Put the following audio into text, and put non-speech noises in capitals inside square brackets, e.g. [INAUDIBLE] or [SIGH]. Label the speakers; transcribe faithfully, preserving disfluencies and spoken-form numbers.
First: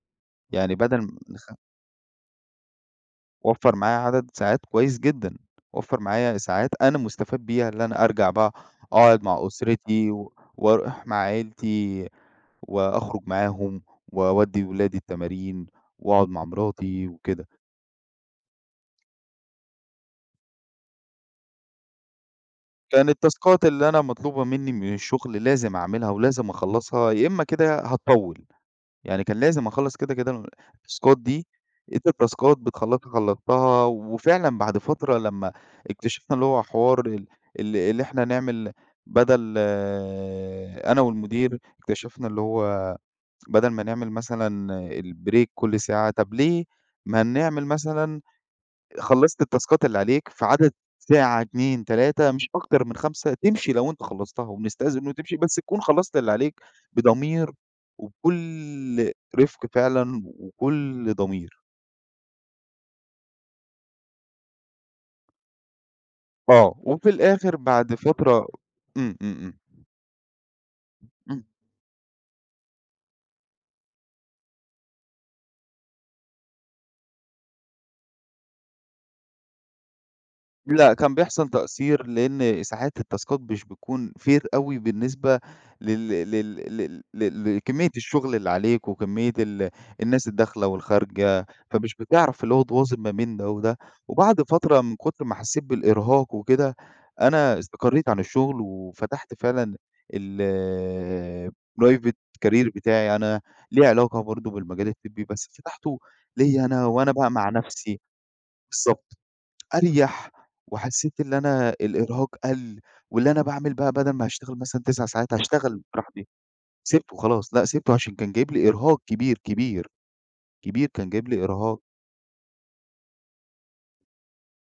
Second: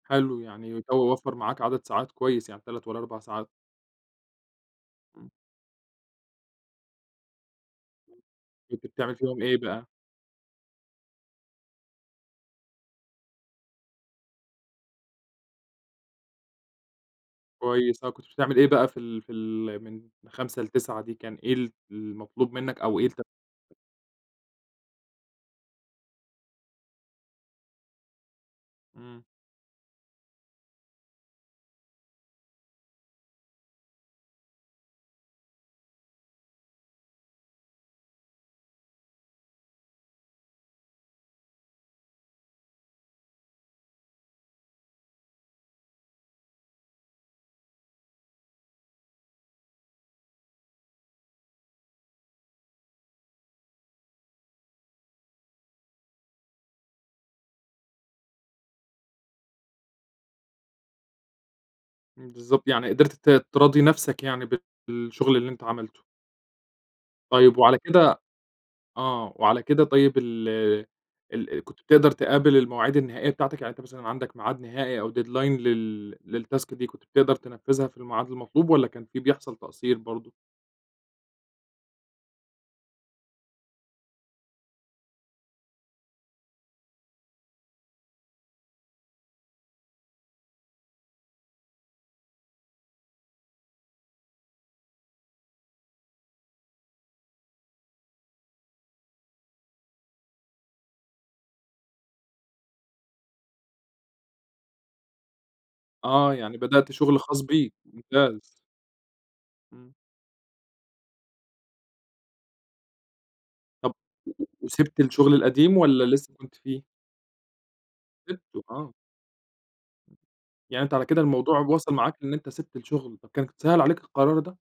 Speaker 1: حلو
Speaker 2: يعني
Speaker 1: يعني [UNINTELLIGIBLE]
Speaker 2: بدل م
Speaker 1: وفّر
Speaker 2: نخ
Speaker 1: معاك عدد ساعات كويس يعني تلات والّا أربع ساعات.
Speaker 2: وفّر معايّا عدد ساعات كويس
Speaker 1: إمم.
Speaker 2: جدًا، وفّر معايّا ساعات أنا مُستفاد بيها اللي أنا أرجع بقى
Speaker 1: كنت بتعمل
Speaker 2: أقعد
Speaker 1: فيهم
Speaker 2: مع
Speaker 1: إيه بقى؟
Speaker 2: أُسرتي و واروح مع عيلتي، وأخرج معاهم واودّي اولادي التمارين، واقعد مع مراتي وكده.
Speaker 1: كويس آه، كنت بتعمل إيه بقى في ال في ال من خمسة لتسعة دي كان إيه ال المطلوب منك أو إيه
Speaker 2: كان
Speaker 1: الت
Speaker 2: التاسكات اللي أنا مطلوبة مني من الشغل لازم اعملها ولازم أخلّصها يا إما كده هاطوّل،
Speaker 1: إمم.
Speaker 2: يعني كان لازم اخلّص كده، كده ال التاسكات دي أنت التاسكات بتخلّصها خلّصتها، وفعلًا بعد فترة لما إكتشِفنا اللي هو حوار ال ال اللي إحنا نعمل بدل أنا والمدير إكتشَفنا اللي هو بدل ما نعمل مثلًا الbreak كل ساعة طب ليه، ما نعمل مثلًا خلّصت التاسكات اللي عليك في عدد ساعة، اتنين، تلاتة، مش أكتر من خمسة تمشي لو أنت خلّصتها، وبنستأذن منُه وتمشي بس تكون خلّصت اللي عليك بضمير وبكل رِفق فعلًا وكل ضمير.
Speaker 1: إمم، بالضبط يعني قدِرت ت تراضي نفسك يعني ب بالشغل اللي أنت عَملته.
Speaker 2: آه وفي الآخر
Speaker 1: طيب وعلى
Speaker 2: بعد
Speaker 1: كده
Speaker 2: فترة إمم،
Speaker 1: آه.
Speaker 2: إمم، إمم.
Speaker 1: وعلى كده طيب ال
Speaker 2: إمم.
Speaker 1: ال ال كنت بتقْدر تقابل المواعيد النهائية بتاعتك يعني أنت مثلًا عندك معاد نهائي أو deadline لل للتاسك دي كنت بتقْدر تنفذها في المعاد المطلوب والّا كان في بيحصل تقصِير برضه؟
Speaker 2: لأ كان بيحصل تقصِير لإن ساعات التاسكات مش بتكون fair أوي بالنسبة لل لل لل ل لكمية الشغل اللي عليك وكمية ال الناس الداخلة والخارجة، فمش بتعرف اللي هو تواظِب ما بين ده وده، وبعد فترة من كتر ما حسّيت بالإرهاق وكده، أنا استقرّيت عن الشغل وفتحت فعلًا الprivate career بتاعي أنا ليه علاقة برضه بالمجال الطبي بس فتحته
Speaker 1: آه يعني
Speaker 2: ليَّ أنا
Speaker 1: بدأت
Speaker 2: وأنا
Speaker 1: شغل
Speaker 2: بقى
Speaker 1: خاص
Speaker 2: مع
Speaker 1: بيك،
Speaker 2: نفسي
Speaker 1: ممتاز.
Speaker 2: بالضبط.
Speaker 1: إمم.
Speaker 2: أريح وحسيت اللي أنا الإرهاق قَل واللي أنا باعمل بقى
Speaker 1: طب
Speaker 2: بدل ما
Speaker 1: و
Speaker 2: هاشتغل مثلًا
Speaker 1: وسِيبت
Speaker 2: تسع ساعات
Speaker 1: الشغل القديم
Speaker 2: هاشتغل
Speaker 1: والّا
Speaker 2: براحتي
Speaker 1: لسه كنت فيه؟
Speaker 2: سيبْتُه خلاص لأ سيبْتُه عشان كان جايب
Speaker 1: سيبته،
Speaker 2: لي
Speaker 1: آه.
Speaker 2: إرهاق كبير، كبير.
Speaker 1: يعني
Speaker 2: كبير
Speaker 1: أنت على
Speaker 2: كان
Speaker 1: كده
Speaker 2: جايب لي
Speaker 1: الموضوع
Speaker 2: إرهاق.
Speaker 1: وصَل معاك إن أنت سيبت الشغل، طب كان سَهل عليك القرار ده؟